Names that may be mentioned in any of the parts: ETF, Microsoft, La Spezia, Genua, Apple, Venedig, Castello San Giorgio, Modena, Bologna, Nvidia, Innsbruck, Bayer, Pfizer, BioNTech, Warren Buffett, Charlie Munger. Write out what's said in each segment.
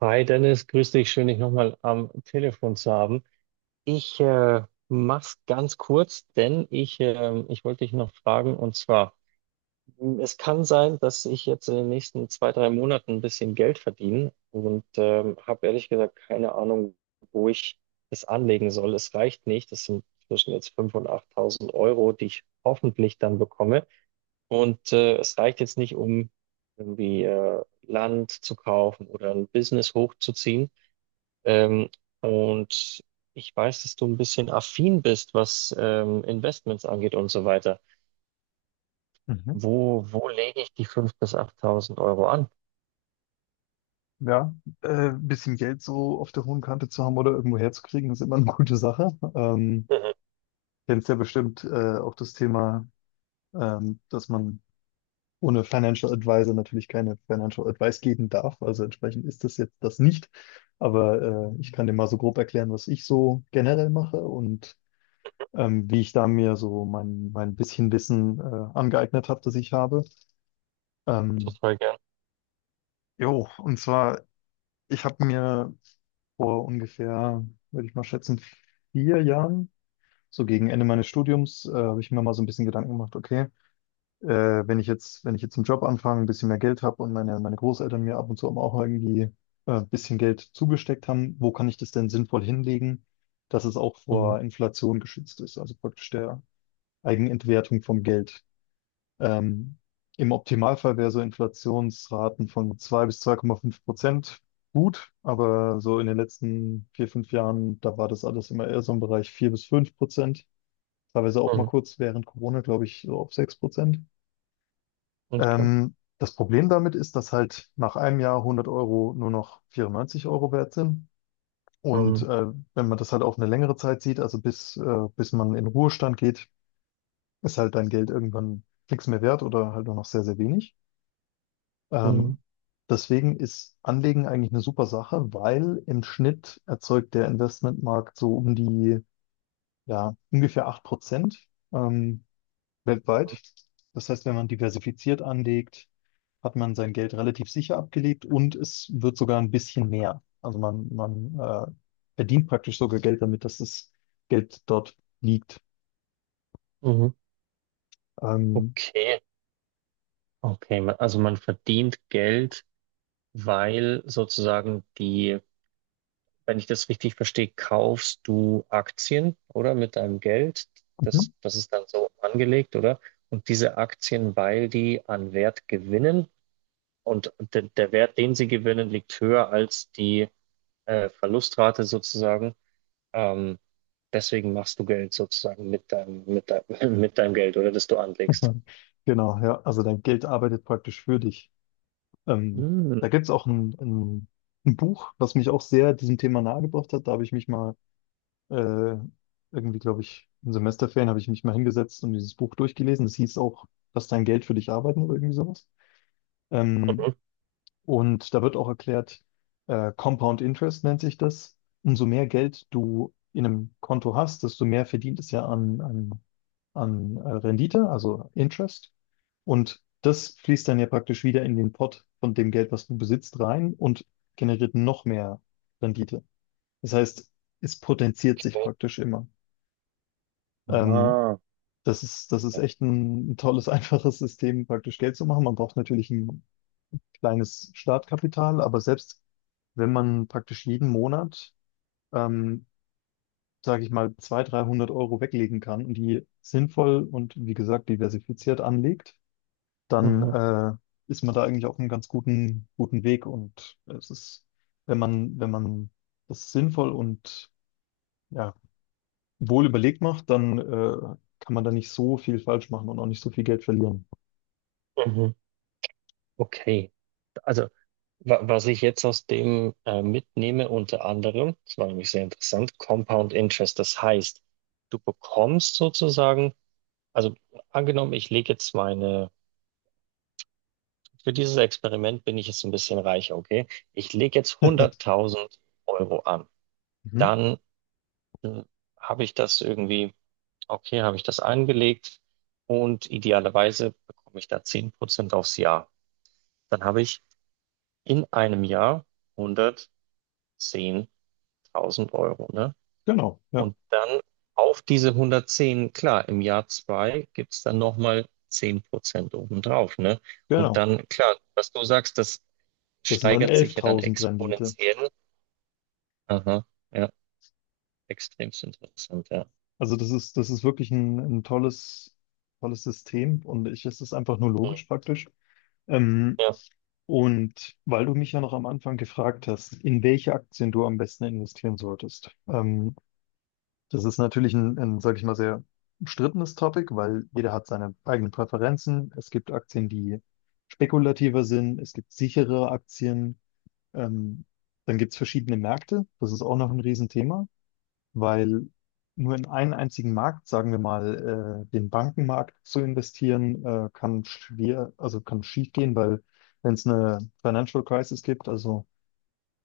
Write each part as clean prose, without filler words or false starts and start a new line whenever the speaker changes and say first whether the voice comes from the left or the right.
right: Hi Dennis, grüß dich. Schön, dich nochmal am Telefon zu haben. Ich mach's ganz kurz, denn ich wollte dich noch fragen, und zwar, es kann sein, dass ich jetzt in den nächsten zwei, drei Monaten ein bisschen Geld verdiene und habe ehrlich gesagt keine Ahnung, wo ich es anlegen soll. Es reicht nicht. Das sind zwischen jetzt 5.000 und 8.000 Euro, die ich hoffentlich dann bekomme. Und es reicht jetzt nicht, um irgendwie Land zu kaufen oder ein Business hochzuziehen, ähm, und ich weiß, dass du ein bisschen affin bist, was Investments angeht und so weiter.
left: Mhm.
right: Wo lege ich die 5.000 bis achttausend Euro an?
left: Ja, bisschen Geld so auf der hohen Kante zu haben oder irgendwo herzukriegen, ist immer eine gute Sache.
right: Mhm.
left: Kennst ja bestimmt auch das Thema, dass man ohne Financial Advisor natürlich keine Financial Advice geben darf. Also entsprechend ist das jetzt das nicht. Aber ich kann dir mal so grob erklären, was ich so generell mache und wie ich da mir so mein bisschen Wissen angeeignet habe, das ich habe. Ähm,
right: Total gern.
left: jo, und zwar ich habe mir vor ungefähr, würde ich mal schätzen, 4 Jahren, so gegen Ende meines Studiums, habe ich mir mal so ein bisschen Gedanken gemacht. Okay, wenn ich jetzt, einen Job anfange, ein bisschen mehr Geld habe und meine Großeltern mir ab und zu auch irgendwie ein bisschen Geld zugesteckt haben, wo kann ich das denn sinnvoll hinlegen, dass es auch
right: Mhm.
left: vor Inflation geschützt ist, also praktisch der Eigenentwertung vom Geld. Ähm, im Optimalfall wäre so Inflationsraten von 2 bis 2,5% gut, aber so in den letzten 4, 5 Jahren, da war das alles immer eher so im Bereich 4 bis 5%, teilweise auch mal
right: Mhm.
left: kurz während Corona, glaube ich, so auf 6%.
right: Okay.
left: Das Problem damit ist, dass halt nach einem Jahr 100 Euro nur noch 94 Euro wert sind. Und
right: Mhm.
left: wenn man das halt auf eine längere Zeit sieht, also bis man in Ruhestand geht, ist halt dein Geld irgendwann nichts mehr wert oder halt nur noch sehr, sehr wenig.
right: Mhm.
left: Ähm, deswegen ist Anlegen eigentlich eine super Sache, weil im Schnitt erzeugt der Investmentmarkt so um die, ja, ungefähr 8% weltweit.
right: Mhm.
left: Das heißt, wenn man diversifiziert anlegt, hat man sein Geld relativ sicher abgelegt und es wird sogar ein bisschen mehr. Also man verdient praktisch sogar Geld damit, dass das Geld dort liegt.
right: Mhm.
left: Ähm,
right: Okay. Okay, also man verdient Geld, weil sozusagen die, wenn ich das richtig verstehe, kaufst du Aktien, oder? Mit deinem Geld. Das,
left: mhm.
right: das ist dann so angelegt, oder? Und diese Aktien, weil die an Wert gewinnen und der Wert, den sie gewinnen, liegt höher als die Verlustrate sozusagen. Ähm, deswegen machst du Geld sozusagen mit deinem Geld, oder das du anlegst.
left: Genau, ja. Also dein Geld arbeitet praktisch für dich. Ähm,
right: Mm,
left: da gibt es auch ein Buch, was mich auch sehr diesem Thema nahegebracht hat. Da habe ich mich mal äh, irgendwie, glaube ich, in Semesterferien habe ich mich mal hingesetzt und dieses Buch durchgelesen. Das hieß auch, dass dein Geld für dich arbeiten oder irgendwie sowas. Ähm,
right: okay.
left: und da wird auch erklärt, Compound Interest nennt sich das. Umso mehr Geld du in einem Konto hast, desto mehr verdient es ja an Rendite, also Interest. Und das fließt dann ja praktisch wieder in den Pot von dem Geld, was du besitzt, rein und generiert noch mehr Rendite. Das heißt, es potenziert sich praktisch immer. Ähm,
right: Ah.
left: das ist echt ein tolles, einfaches System, praktisch Geld zu machen. Man braucht natürlich ein kleines Startkapital, aber selbst wenn man praktisch jeden Monat, ähm, sage ich mal, 200, 300 Euro weglegen kann und die sinnvoll und wie gesagt diversifiziert anlegt, dann
right: Mhm,
left: ist man da eigentlich auf einem ganz guten, guten Weg. Und es ist, wenn man das sinnvoll und ja, wohl überlegt macht, dann kann man da nicht so viel falsch machen und auch nicht so viel Geld verlieren.
right: mhm. Okay. Also was ich jetzt aus dem mitnehme, unter anderem, das war nämlich sehr interessant: Compound Interest. Das heißt, du bekommst sozusagen, also angenommen, ich lege jetzt für dieses Experiment bin ich jetzt ein bisschen reicher, okay? Ich lege jetzt 100.000 Euro an.
left: Mhm.
right: Dann äh, habe ich das irgendwie, okay, habe ich das angelegt und idealerweise bekomme ich da 10% aufs Jahr. Dann habe ich in einem Jahr 110.000 Euro, ne?
left: Genau, ja,
right: Und dann auf diese 110, klar, im Jahr 2 gibt es dann nochmal 10% obendrauf, ne? Und
left: genau.
right: dann, klar, was du sagst, das
left: Das sind dann
right: steigert sich ja dann
left: 11.000 Rendite.
right: exponentiell. Aha, ja, extremst interessant, ja.
left: Also das ist wirklich ein tolles, tolles System und es ist einfach nur
right: Mhm.
left: logisch praktisch. Ähm,
right: Ja.
left: Und weil du mich ja noch am Anfang gefragt hast, in welche Aktien du am besten investieren solltest, das ist natürlich sag ich mal, sehr umstrittenes Topic, weil jeder hat seine eigenen Präferenzen. Es gibt Aktien, die spekulativer sind, es gibt sichere Aktien, ähm, dann gibt es verschiedene Märkte, das ist auch noch ein Riesenthema, weil nur in einen einzigen Markt, sagen wir mal, den Bankenmarkt zu investieren, kann schwer, also kann schief gehen, weil, wenn es eine Financial Crisis gibt, also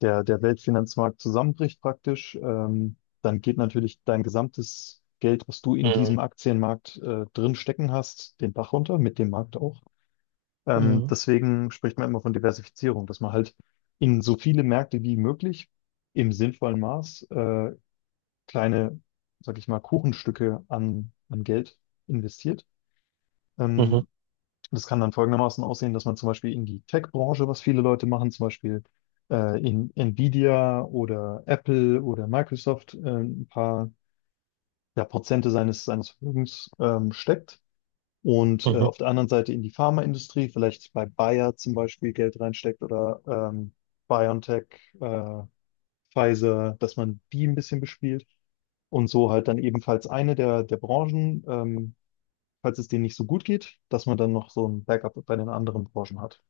left: der Weltfinanzmarkt zusammenbricht praktisch, dann geht natürlich dein gesamtes Geld, was du in
right: Mhm.
left: diesem Aktienmarkt drin stecken hast, den Bach runter, mit dem Markt auch.
right: Mhm.
left: Deswegen spricht man immer von Diversifizierung, dass man halt in so viele Märkte wie möglich im sinnvollen Maß kleine, sag ich mal, Kuchenstücke an Geld investiert.
right: Mhm.
left: Ähm, das kann dann folgendermaßen aussehen, dass man zum Beispiel in die Tech-Branche, was viele Leute machen, zum Beispiel in Nvidia oder Apple oder Microsoft ein paar, ja, Prozente seines Vermögens steckt. Und
right: Mhm.
left: auf der anderen Seite in die Pharmaindustrie, vielleicht bei Bayer zum Beispiel Geld reinsteckt oder BioNTech, äh, Pfizer, dass man die ein bisschen bespielt. Und so halt dann ebenfalls eine der Branchen, falls es denen nicht so gut geht, dass man dann noch so ein Backup bei den anderen Branchen hat.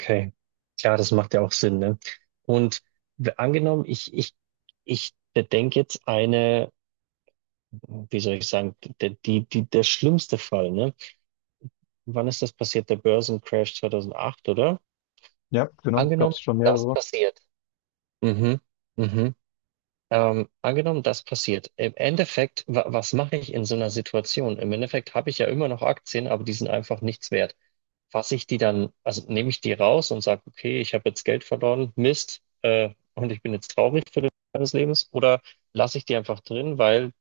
right: Okay. Klar, das macht ja auch Sinn, ne? Und angenommen, ich bedenke jetzt eine, wie soll ich sagen, der schlimmste Fall, ne? Wann ist das passiert? Der Börsencrash 2008, oder?
left: Ja, genau, gab
right: Angenommen,
left: es schon
right: das
left: mehrere.
right: passiert. Mhm. Mhm. Angenommen, das passiert. Im Endeffekt, wa was mache ich in so einer Situation? Im Endeffekt habe ich ja immer noch Aktien, aber die sind einfach nichts wert. Fasse ich die dann, also nehme ich die raus und sage: okay, ich habe jetzt Geld verloren, Mist, und ich bin jetzt traurig für den Rest meines Lebens, oder lasse ich die einfach drin, weil,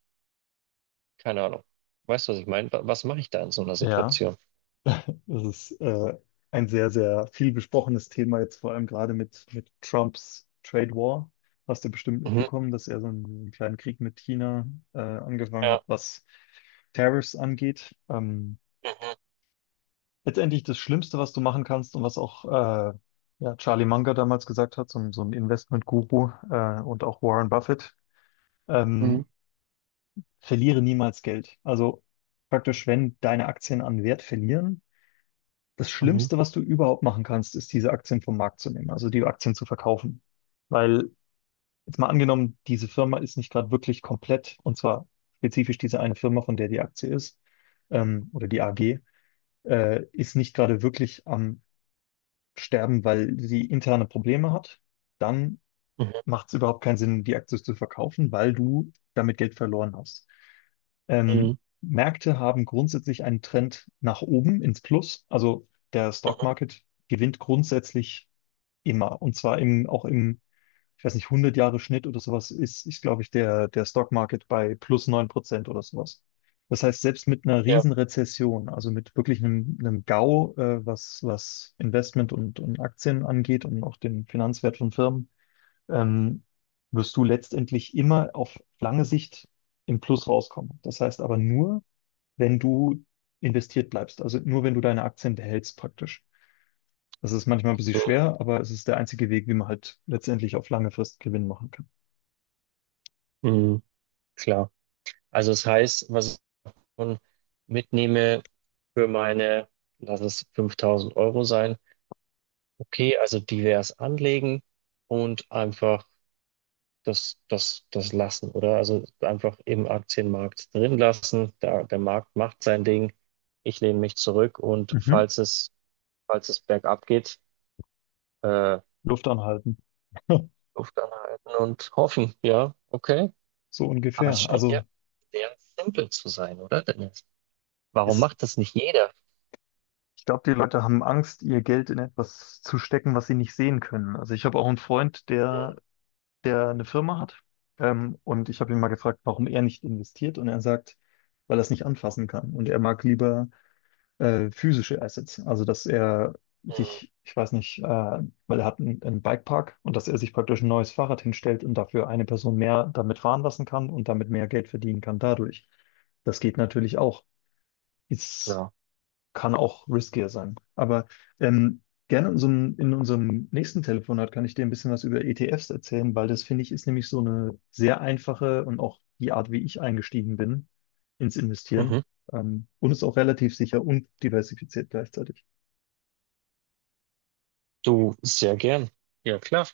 right: keine Ahnung, weißt du, was ich meine? Wa was mache ich da in so einer
left: Ja,
right: Situation?
left: das ist ein sehr, sehr viel besprochenes Thema jetzt, vor allem gerade mit Trumps Trade War. Hast du bestimmt
right: Mhm.
left: mitbekommen, dass er so einen kleinen Krieg mit China angefangen
right: Ja.
left: hat, was Tariffs angeht.
right: Mhm.
left: Letztendlich das Schlimmste, was du machen kannst und was auch ja, Charlie Munger damals gesagt hat, so, ein Investment-Guru und auch Warren Buffett,
right: Mhm.
left: ähm, verliere niemals Geld. Also praktisch, wenn deine Aktien an Wert verlieren, das
right: Mhm.
left: Schlimmste, was du überhaupt machen kannst, ist, diese Aktien vom Markt zu nehmen, also die Aktien zu verkaufen. Weil, jetzt mal angenommen, diese Firma ist nicht gerade wirklich komplett, und zwar spezifisch diese eine Firma, von der die Aktie ist, oder die AG, ist nicht gerade wirklich am Sterben, weil sie interne Probleme hat, dann
right: Mhm.
left: macht es überhaupt keinen Sinn, die Aktie zu verkaufen, weil du damit Geld verloren hast. Ähm,
right: Mhm.
left: Märkte haben grundsätzlich einen Trend nach oben ins Plus. Also der Stock
right: Mhm.
left: Market gewinnt grundsätzlich immer, und zwar im, auch im, ich weiß nicht, 100 Jahre Schnitt oder sowas, ist, glaube ich, der Stock Market bei plus 9% oder sowas. Das heißt, selbst mit einer
right: Ja.
left: Riesenrezession, also mit wirklich einem GAU, was Investment und Aktien angeht und auch den Finanzwert von Firmen, ähm, wirst du letztendlich immer auf lange Sicht im Plus rauskommen. Das heißt aber nur, wenn du investiert bleibst, also nur wenn du deine Aktien behältst praktisch. Das ist manchmal ein bisschen schwer, aber es ist der einzige Weg, wie man halt letztendlich auf lange Frist Gewinn machen kann.
right: Mhm, klar. Also es heißt, was ich schon mitnehme für meine, lass es 5.000 Euro sein, okay, also divers anlegen und einfach das lassen, oder? Also einfach im Aktienmarkt drin lassen, da, der Markt macht sein Ding, ich lehne mich zurück und
left: Mhm.
right: falls es bergab geht, äh,
left: Luft anhalten.
right: Luft anhalten und hoffen, ja, okay.
left: So
right: Aber es
left: ungefähr.
right: scheint ja
left: Also
right: sehr simpel zu sein, oder? Warum
left: es,
right: macht das nicht jeder?
left: ich glaube, die Leute haben Angst, ihr Geld in etwas zu stecken, was sie nicht sehen können. Also ich habe auch einen Freund, der, der eine Firma hat. Und ich habe ihn mal gefragt, warum er nicht investiert. Und er sagt, weil er es nicht anfassen kann. Und er mag lieber physische Assets. Also, dass er
right: Mhm.
left: sich, ich weiß nicht, weil er hat einen Bikepark und dass er sich praktisch ein neues Fahrrad hinstellt und dafür eine Person mehr damit fahren lassen kann und damit mehr Geld verdienen kann dadurch. Das geht natürlich auch. Ist
right: Klar.
left: kann auch riskier sein. Aber ähm, gerne in unserem, nächsten Telefonat kann ich dir ein bisschen was über ETFs erzählen, weil das finde ich ist nämlich so eine sehr einfache und auch die Art, wie ich eingestiegen bin ins Investieren.
right: Mhm.
left: Und ist auch relativ sicher und diversifiziert gleichzeitig.
right: Du, sehr gern. Ja, klar.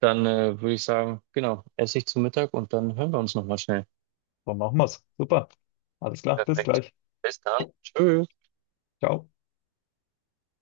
right: Dann würde ich sagen, genau, esse ich zu Mittag und dann hören wir uns nochmal schnell.
left: So machen wir's. Super. Alles klar. Bis
right: Perfekt.
left: gleich.
right: Bis dann. Tschüss.
left: Ciao.